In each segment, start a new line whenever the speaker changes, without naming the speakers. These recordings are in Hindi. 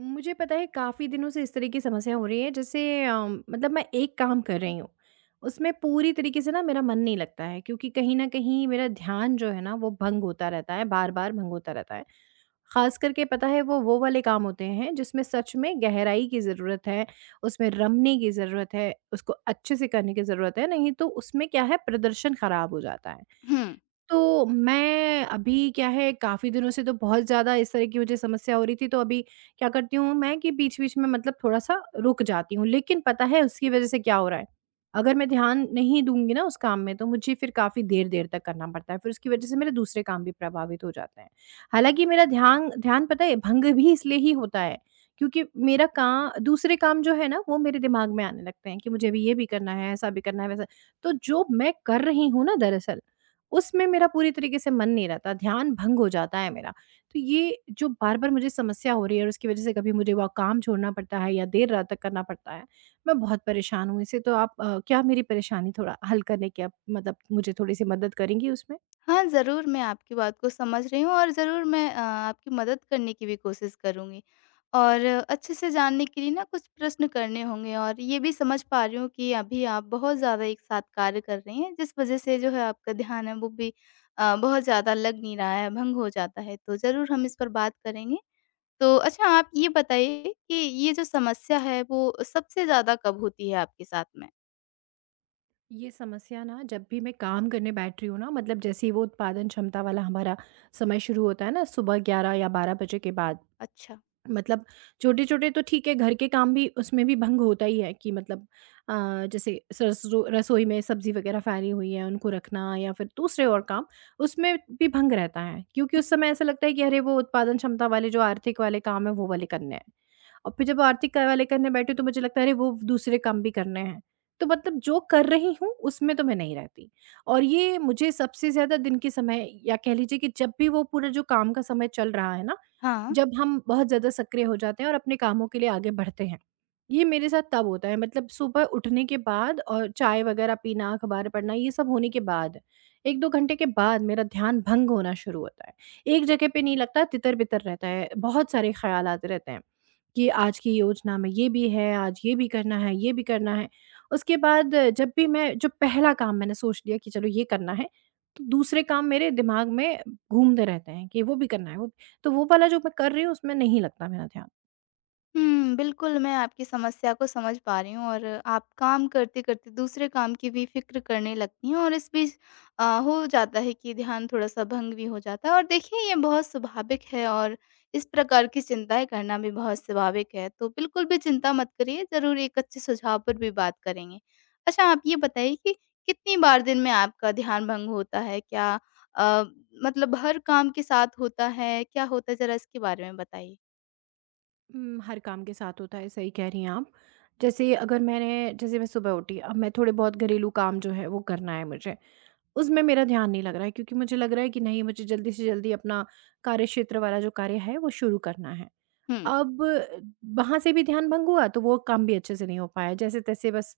मुझे पता है काफ़ी दिनों से इस तरह की समस्या हो रही है, जैसे मतलब मैं एक काम कर रही हूँ। उसमें पूरी तरीके से ना मेरा मन नहीं लगता है, क्योंकि कहीं ना कहीं मेरा ध्यान जो है ना वो भंग होता रहता है, बार बार भंग होता रहता है। खास करके पता है वो वाले काम होते हैं जिसमें सच में गहराई की ज़रूरत है, उसमें रमने की ज़रूरत है, उसको अच्छे से करने की ज़रूरत है। नहीं तो उसमें क्या है, प्रदर्शन ख़राब हो जाता है।
हुँ।
तो मैं अभी क्या है, काफ़ी दिनों से तो बहुत ज़्यादा इस तरह की मुझे समस्या हो रही थी, तो अभी क्या करती हूँ मैं कि बीच-बीच में मतलब थोड़ा-सा रुक जाती हूँ। लेकिन पता है उसकी वज़ह से क्या हो रहा है, अगर मैं ध्यान नहीं दूँगी ना उस काम में तो मुझे फिर काफ़ी देर-देर तक करना पड़ता है। फिर उसकी वज़ह से मेरे दूसरे काम भी प्रभावित हो जाते हैं। हालाँकि मेरा ध्यान ध्यान पता है भंग भी इसलिए ही होता है, क्योंकि मेरा का दूसरे काम जो है ना वो मेरे दिमाग में आने लगते हैं कि मुझे अभी ये भी करना है, ऐसा भी करना है, वैसा। तो जो मैं कर रही हूँ ना दरअसल, उसमें मेरा पूरी तरीके से मन नहीं रहता, ध्यान भंग हो जाता है मेरा। तो ये जो बार-बार मुझे समस्या हो रही है और उसकी वज़ह से कभी मुझे वो काम छोड़ना पड़ता है या देर रात तक करना पड़ता है, मैं बहुत परेशान हूँ इससे। तो आप क्या मेरी परेशानी थोड़ा हल करने की आप मतलब मुझे थोड़ी-सी मदद करेंगी उसमें?
हाँ, ज़रूर मैं आपकी बात को समझ रही हूँ और ज़रूर मैं आपकी मदद करने की भी कोशिश करूँगी। और अच्छे से जानने के लिए ना कुछ प्रश्न करने होंगे और ये भी समझ पा रही हूँ कि अभी आप बहुत ज़्यादा एक साथ कार्य कर रही हैं, जिस वज़ह से जो है आपका ध्यान है वो भी बहुत ज़्यादा लग नहीं रहा है, भंग हो जाता है। तो ज़रूर हम इस पर बात करेंगे। तो अच्छा आप ये बताइए कि ये जो समस्या है वो सबसे ज़्यादा कब होती है आपके साथ में?
ये समस्या ना जब भी मैं काम करने बैठ रही हूँ ना, मतलब जैसे ही वो उत्पादन क्षमता वाला हमारा समय शुरू होता है ना सुबह 11 या 12 बजे के बाद,
अच्छा।
मतलब छोटे-छोटे तो ठीक है, घर के काम भी उसमें भी भंग होता ही है कि मतलब अ, जैसे सरसो रसोई में सब्ज़ी वगैरह फैली हुई है, उनको रखना या फिर दूसरे और काम, उसमें भी भंग रहता है। क्योंकि उस समय ऐसा लगता है कि अरे, वो उत्पादन क्षमता वाले जो आर्थिक वाले काम हैं, वो वाले करने हैं। और फिर जब आर्थिक क वाले करने बैठे तो मुझे लगता है अरे, वो दूसरे काम भी करने हैं। तो मतलब जो कर रही हूँ, उसमें तो मैं नहीं रहती। और ये मुझे सबसे ज़्यादा दिन के समय, या कह लीजिए कि जब भी वो पूरा जो काम का समय चल रहा है ना,
हाँ।
जब हम बहुत ज़्यादा सक्रिय हो जाते हैं और अपने कामों के लिए आगे बढ़ते हैं। ये मेरे साथ तब होता है, मतलब सुबह उठने के बाद और चाय वगैरह पीना, अखबार पढ़ना ये सब होने के बाद, 1-2 घंटे के बाद मेरा ध्यान भंग होना शुरू होता है। एक जगह पे नहीं लगता, तितर-बितर रहता है, बहुत सारे ख़्यालात रहते हैं कि आज की योजना में ये भी है, आज ये भी करना है, ये भी करना है। उसके बाद जब भी मैं जो पहला काम मैंने सोच लिया कि चलो ये करना है, तो दूसरे काम मेरे दिमाग में घूमते रहते हैं कि वो भी करना है, तो वो वाला जो मैं कर रही हूँ उसमें नहीं लगता मेरा ध्यान।
हुँ, बिल्कुल, मैं आपकी समस्या को समझ पा रही हूँ और आप काम करते-करते दूसरे काम की भी फ़िक्र करने लगती हैं और इस बीच हो जाता है कि ध्यान थोड़ा-सा भंग भी हो जाता है और देखिए ये बहुत स्वाभाविक है और इस प्रकार की चिंताएँ करना भी बहुत स्वाभाविक है। तो बिल्कुल भी चिंता मत करिए, ज़रूर एक अच्छे सुझाव पर भी बात करेंगे। अच्छा, आप ये बताइए कि कितनी बार दिन में आपका ध्यान भंग होता है? अ, मतलब हर काम के साथ होता है? क्या होता है ज़रा इसके बारे में बताइए?
हर काम के साथ होता है, सही कह रही हैं आप। जैसे अगर मैंने जैसे मैं सुबह उठी, अब मैं थोड़े बहुत घरेलू काम जो है वो करना है मुझे। उसमें मेरा ध्यान नहीं लग रहा है क्योंकि मुझे लग रहा है कि नहीं मुझे जल्दी से जल्दी अपना कार्यक्षेत्र वाला जो कार्य है वो शुरू करना है।
हुँ,
अब वहाँ से भी ध्यान भंग हुआ तो वो काम भी अच्छे से नहीं हो पाया, जैसे-तैसे बस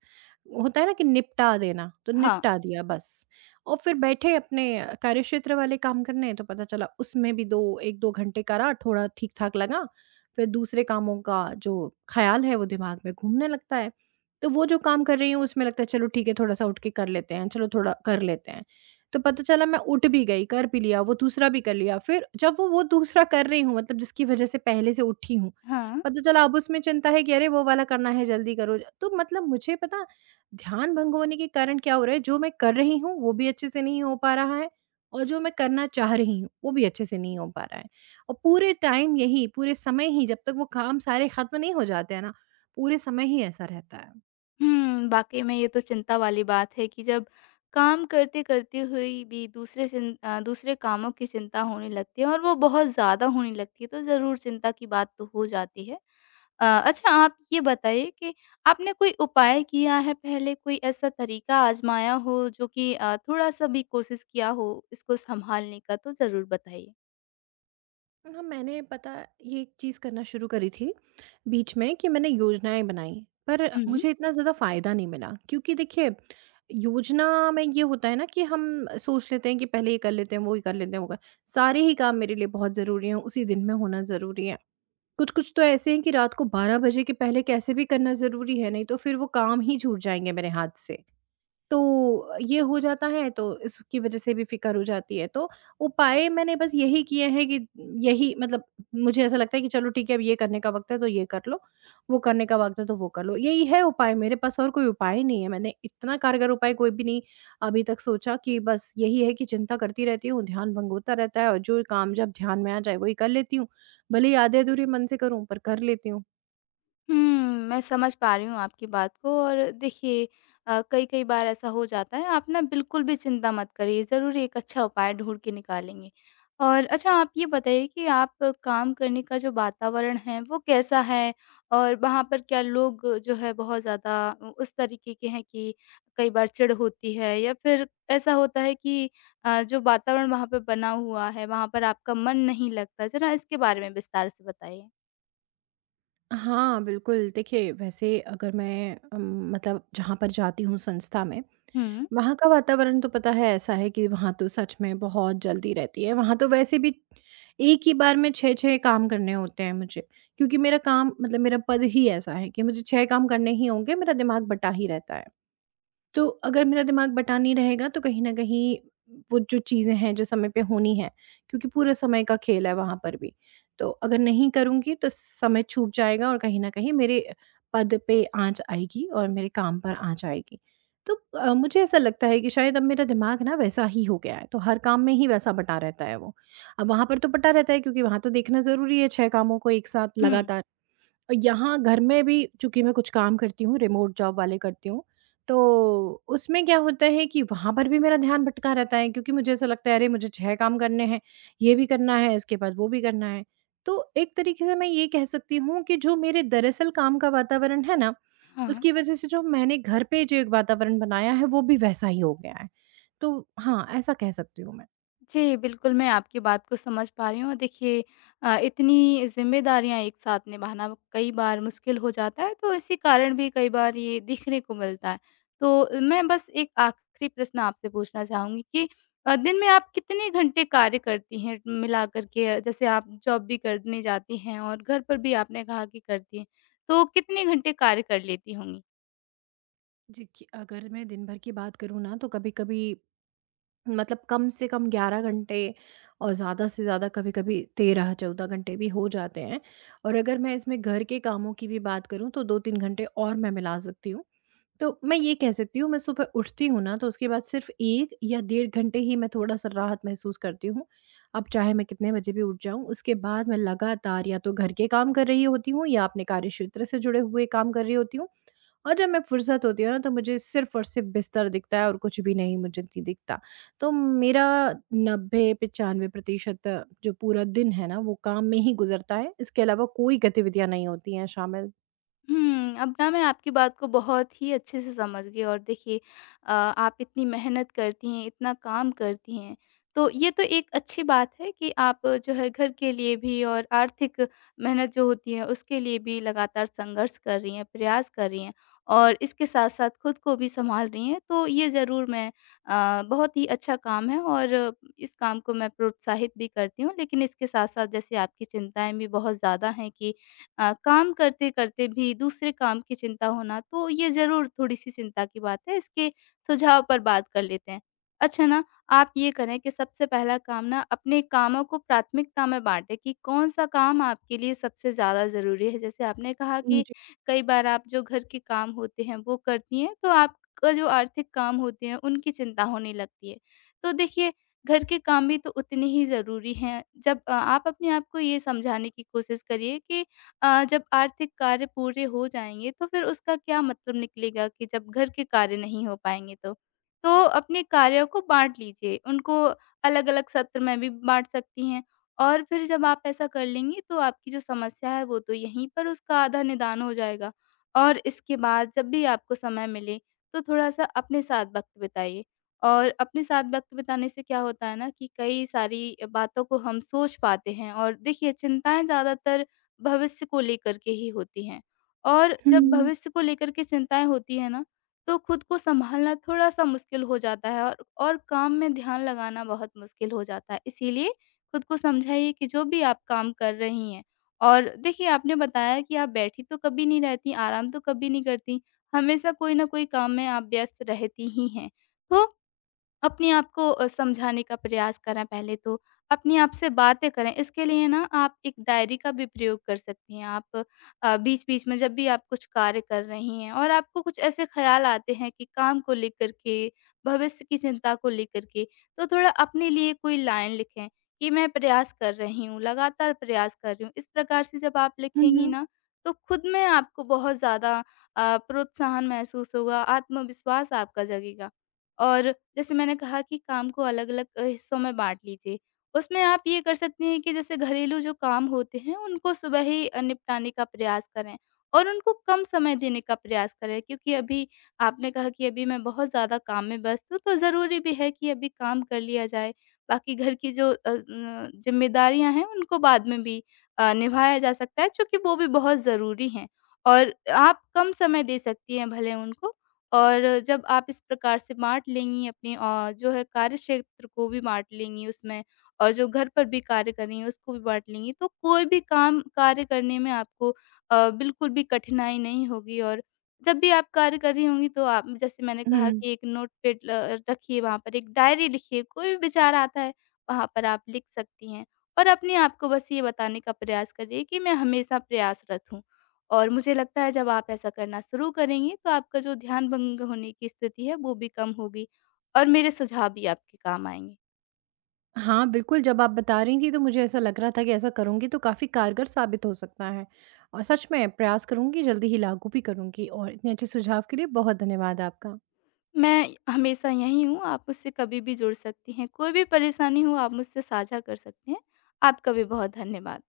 होता है ना कि निपटा देना, तो
हाँ।
निपटा दिया बस। और फिर बैठे अपने कार्यक्षेत्र वाले काम करने तो पता चला उसमें भी 2, 1-2 घंटे करा, थोड़ा ठीक-ठाक लगा, फिर दूसरे कामों का जो ख़्याल है वो दिमाग में घूमने लगता है। तो वो जो काम कर रही हूँ उसमें लगता है चलो ठीक है थोड़ा-सा उठ के कर लेते हैं, चलो थोड़ा कर लेते हैं। तो पता चला मैं उठ भी गई, कर भी लिया, वो दूसरा भी कर लिया, फिर जब वो दूसरा कर रही हूँ मतलब जिसकी वजह से पहले से उठी हूँ,
हाँ।
पता चला अब उसमें चिंता है कि अरे वो वाला करना है जल्दी करो। तो मतलब मुझे पता ध्यान भंग होने के कारण क्या हो रहा है, जो मैं कर रही हूँ वो भी अच्छे से नहीं हो पा रहा है और जो मैं करना चाह रही हूँ वो भी अच्छे से नहीं हो पा रहा है। और पूरे टाइम यही, पूरे समय ही जब तक वो काम सारे खत्म नहीं हो जाते हैं ना, पूरे समय ही ऐसा रहता है।
हुँ, वाक़ई में ये तो चिंता वाली बात है कि जब काम करते-करते हुए भी दूसरे कामों की चिंता होने लगती है और वो बहुत ज़्यादा होने लगती है, तो ज़रूर चिंता की बात तो हो जाती है। अच्छा आप ये बताइए कि आपने कोई उपाय किया है पहले, कोई ऐसा तरीका आज़माया हो जो कि थोड़ा-सा भी कोशिश किया हो इसको सँभालने का? तो ज़रूर बताइए।
ना मैंने पता ये एक चीज़ करना शुरू करी थी बीच में कि मैंने योजनाएँ बनाई, पर
हुँ।
मुझे इतना ज़्यादा फ़ायदा नहीं मिला क्योंकि देखिए, योजना में ये होता है ना कि हम सोच लेते हैं कि पहले ये कर लेते हैं, वो ही कर लेते हैं, वो कर सारे ही काम मेरे लिए बहुत ज़रूरी हैं, उसी दिन में होना ज़रूरी है। कुछ-कुछ तो ऐसे हैं कि रात को 12 बजे के पहले कैसे भी करना ज़रूरी है, नहीं तो फिर वो काम ही छूट जाएँगे मेरे हाथ से। तो ये हो जाता है तो इसकी वज़ह से भी फ़िकर हो जाती है। तो उपाय मैंने बस यही किए हैं कि यही मतलब मुझे ऐसा लगता है कि चलो ठीक है अब ये करने का वक़्त है तो ये कर लो, वो करने का वक़्त है तो वो कर लो। यही है उपाय मेरे पास, और कोई उपाय नहीं है। मैंने इतना कारगर उपाय कोई भी नहीं अभी तक सोचा, कि बस यही है कि चिंता करती रहती हूँ, ध्यान भंग होता रहता है और जो काम जब ध्यान में आ जाए वही कर लेती हूँ। भले ही आधे-अधूरे मन से करूँ पर कर लेती हूँ।
मैं समझ पा रही हूँ आपकी बात को और देखिए कई-कई बार ऐसा हो जाता है, आप ना बिल्कुल भी चिंता मत करिए, ज़रूर एक अच्छा उपाय ढूँढ के निकालेंगे। और अच्छा आप ये बताइए कि आप काम करने का जो वातावरण है, वो कैसा है? और वहाँ पर क्या लोग जो है बहुत ज़्यादा उ उस तरीके के हैं कि कई बार चिढ़ होती है या फिर ऐसा होता है कि जो वातावरण वहाँ पे बना हुआ है, वहाँ पर आपका मन नहीं लगता? ज़रा इसके बारे में विस्तार से बताइए।
हाँ, बिल्कुल देखिए वैसे अगर मैं मतलब जहाँ पर जाती हूँ संस्था में,
हुँ,
वहाँ का वातावरण तो पता है ऐसा है कि वहाँ तो सच में बहुत जल्दी रहती है। वहाँ तो वैसे भी एक ही बार में 6-6 काम करने होते हैं मुझे, क्योंकि मेरा काम मतलब मेरा पद ही ऐसा है कि मुझे 6 काम करने ही होंगे, मेरा दिमाग बँटा ही रहता है। तो अगर मेरा दिमाग बटा नहीं रहेगा तो कहीं न कहीं वो जो चीज़ें हैं जो समय पे होनी है, क्योंकि पूरे समय का खेल है वहाँ पर भी। तो अगर नहीं करूँगी तो समय छूट जाएगा और कहीं न कहीं मेरे पद पे आँच आएगी और मेरे काम पर आँच आएगी। तो मुझे ऐसा लगता है कि शायद अब मेरा दिमाग ना वैसा ही हो गया है, तो हर काम में ही वैसा बँटा रहता है वो। अब वहाँ पर तो बँटा रहता है क्योंकि वहाँ तो देखना ज़रूरी है 6 कामों को एक साथ
हुँ।
लगातार। यहाँ घर में भी चूँकि मैं कुछ काम करती हूँ, रिमोट जॉब वाले करती हूँ, तो उसमें क्या होता है कि वहाँ पर भी मेरा ध्यान भटका रहता है क्योंकि मुझे ऐसा लगता है अरे मुझे 6 काम करने हैं, ये भी करना है, इसके बाद वो भी करना है। तो एक तरीके से मैं ये कह सकती हूँ कि जो मेरे दरअसल काम का वातावरण है ना,
हाँ।
उसकी वज़ह से जो मैंने घर पे जो एक वातावरण बनाया है वो भी वैसा ही हो गया है। तो हाँ, ऐसा कह सकती हूँ मैं।
जी, बिल्कुल, मैं आपकी बात को समझ पा रही हूँ। देखिए इतनी ज़िम्मेदारियाँ एक साथ निभाना कई बार मुश्किल हो जाता है, तो इसी कारण भी कई बार ये दिखने को मिलता है। तो मैं बस एक आखिरी प्रश्न आपसे पूछना चाहूँगी कि दिन में आप कितने घंटे कार्य करती हैं मिलाकर के? जैसे आप जॉब भी करने जाती हैं और घर पर भी आपने कहा कि करती हैं, तो कितने घंटे कार्य कर लेती होंगी?
जी, कि अगर मैं दिन भर की बात करूँ ना तो कभी-कभी मतलब कम से कम 11 घंटे और ज़्यादा से ज़्यादा कभी-कभी 13-14 घंटे भी हो जाते हैं। और अगर मैं इसमें घर के कामों की भी बात करूँ तो 2-3 घंटे और मैं मिला सकती हूँ। तो मैं ये कह सकती हूँ, मैं सुबह उठती हूँ ना तो उसके बाद सिर्फ़ 1 या डेढ़ घंटे ही मैं थोड़ा-सा राहत महसूस करती हूँ। अब चाहे मैं कितने बजे भी उठ जाऊँ उसके बाद मैं लगातार या तो घर के काम कर रही होती हूँ या अपने कार्यक्षेत्र से जुड़े हुए काम कर रही होती हूँ और जब मैं फ़ुर्सत होती हूँ ना तो मुझे सिर्फ़ और सिर्फ़ बिस्तर दिखता है, और कुछ भी नहीं, मुझे नहीं दिखता। तो मेरा 90-95 प्रतिशत जो पूरा दिन है ना वो काम में ही गुज़रता है। इसके अलावा कोई गतिविधियाँ नहीं होती हैं शामिल।
हुँ, अब ना मैं आपकी बात को बहुत ही अच्छे से समझ गई और देखिए आप इतनी मेहनत करती हैं, इतना काम करती हैं, तो ये तो एक अच्छी बात है कि आप जो है घर के लिए भी और आर्थिक मेहनत जो होती है उसके लिए भी लगातार संघर्ष कर रही हैं, प्रयास कर रही हैं और इसके साथ-साथ खुद को भी संभाल रही हैं, तो ये ज़रूर मैं बहुत ही अच्छा काम है और इस काम को मैं प्रोत्साहित भी करती हूँ। लेकिन इसके साथ-साथ जैसे आपकी चिंताएँ भी बहुत ज़्यादा हैं कि काम करते-करते भी दूसरे काम की चिंता होना, तो ये ज़रूर थोड़ी-सी चिंता की बात है। इसके सुझाव पर बात कर लेते हैं। अच्छा ना, आप ये करें कि सबसे पहला काम ना अपने कामों को प्राथमिकता में बाँटें कि कौन-सा काम आपके लिए सबसे ज़्यादा ज़रूरी है। जैसे आपने कहा कि
मुझे।
कई बार आप जो घर के काम होते हैं वो करती हैं, तो आपका जो आर्थिक काम होते हैं उनकी चिंता होने लगती है। तो देखिए, घर के काम भी तो उतने ही ज़रूरी हैं। जब आप अपने आप को ये समझाने की कोशिश करिए कि जब आर्थिक कार्य पूरे हो जाएँगे तो फिर उसका क्या मतलब निकलेगा कि जब घर के कार्य नहीं हो पाएँगे तो? तो अपने कार्यों को बाँट लीजिए, उनको अलग-अलग सत्र में भी बाँट सकती हैं और फिर जब आप ऐसा कर लेंगी तो आपकी जो समस्या है वो तो यहीं पर उसका आधा निदान हो जाएगा। और इसके बाद जब भी आपको समय मिले तो थोड़ा-सा अपने साथ वक़्त बिताइए और अपने साथ वक़्त बिताने से क्या होता है ना कि कई सारी बातों को हम सोच पाते हैं और देखिए चिंताएँ ज़्यादातर भविष्य को लेकर के ही होती हैं। और जब
हुँ।
भविष्य को लेकर के चिंताएँ होती हैं ना, तो खुद को सँभालना थोड़ा-सा मुश्किल हो जाता है और काम में ध्यान लगाना बहुत मुश्किल हो जाता है। इसीलिए खुद को समझाइए कि जो भी आप काम कर रही हैं और देखिए आपने बताया कि आप बैठी तो कभी नहीं रहती, आराम तो कभी नहीं करती, हमेशा कोई न कोई काम में आप व्यस्त रहती ही हैं। तो अपने आप को समझाने का प्रयास करें पहले तो, अपने आप से बातें करें। इसके लिए ना आप एक डायरी का भी प्रयोग कर सकती हैं। आप बीच-बीच में जब भी आप कुछ कार्य कर रही हैं और आपको कुछ ऐसे ख़्याल आते हैं कि काम को लेकर के, भविष्य की चिंता को लेकर के, तो थोड़ा अपने लिए कोई लाइन लिखें कि मैं प्रयास कर रही हूँ, लगातार प्रयास कर रही हूँ। इस प्रकार से जब आप
हुँ,
लिखेंगी
हुँ।
ना, तो खुद में आपको बहुत ज़्यादा प्रोत्साहन महसूस होगा, आत्मविश्वास आपका जगेगा। और जैसे मैंने कहा कि काम को अलग-अलग हिस्सों में बाँट लीजिए। उसमें आप ये कर सकती हैं कि जैसे घरेलू जो काम होते हैं, उनको सुबह ही निपटाने का प्रयास करें और उनको कम समय देने का प्रयास करें क्योंकि अभी आपने कहा कि अभी मैं बहुत ज़्यादा काम में व्यस्त हूँ, तो ज़रूरी भी है कि अभी काम कर लिया जाए। बाकी घर की जो अ, न ज़िम्मेदारियाँ हैं, उनको बाद में भी निभाया जा सकता है, चूँकि वो भी बहुत ज़रूरी हैं और आप कम समय दे सकती हैं भले उनको, और जब आप इस प्रकार से बाँट लेंगी अपने जो है कार्यक्षेत्र को भी बाँट लेंगी उसमें और जो घर पर भी कार्य कर रही हैं उसको भी बाँट लेंगी, तो कोई भी काम कार्य करने में आपको बिल्कुल भी कठिनाई नहीं होगी और जब भी आप कार्य कर रही होंगी तो आप जैसे मैंने कहा
हुँ।
कि एक नोटपैड ल रखिए वहाँ पर, एक डायरी लिखिए, कोई भी विचार आता है वहाँ पर आप लिख सकती हैं और अपने आप को बस ये बताने का प्रयास करिए कि मैं हमेशा प्रयासरत हूँ। और मुझे लगता है जब आप ऐसा करना शुरू करेंगी तो आपका जो ध्यान भंग होने की स्थिति है वो भी कम होगी और मेरे सुझाव भी आपके काम आएँगे।
हाँ, बिल्कुल जब आप बता रही थी तो मुझे ऐसा लग रहा था कि ऐसा करूँगी तो काफ़ी कारगर साबित हो सकता है। और सच में प्रयास करूँगी, जल्दी ही लागू भी करूँगी और इतने अच्छे सुझाव के लिए बहुत धन्यवाद आपका।
मैं हमेशा यहीं हूँ, आप मुझसे कभी भी जुड़ सकती हैं, कोई भी परेशानी हो आप मुझसे साझा कर सकती हैं। आपका भी बहुत धन्यवाद।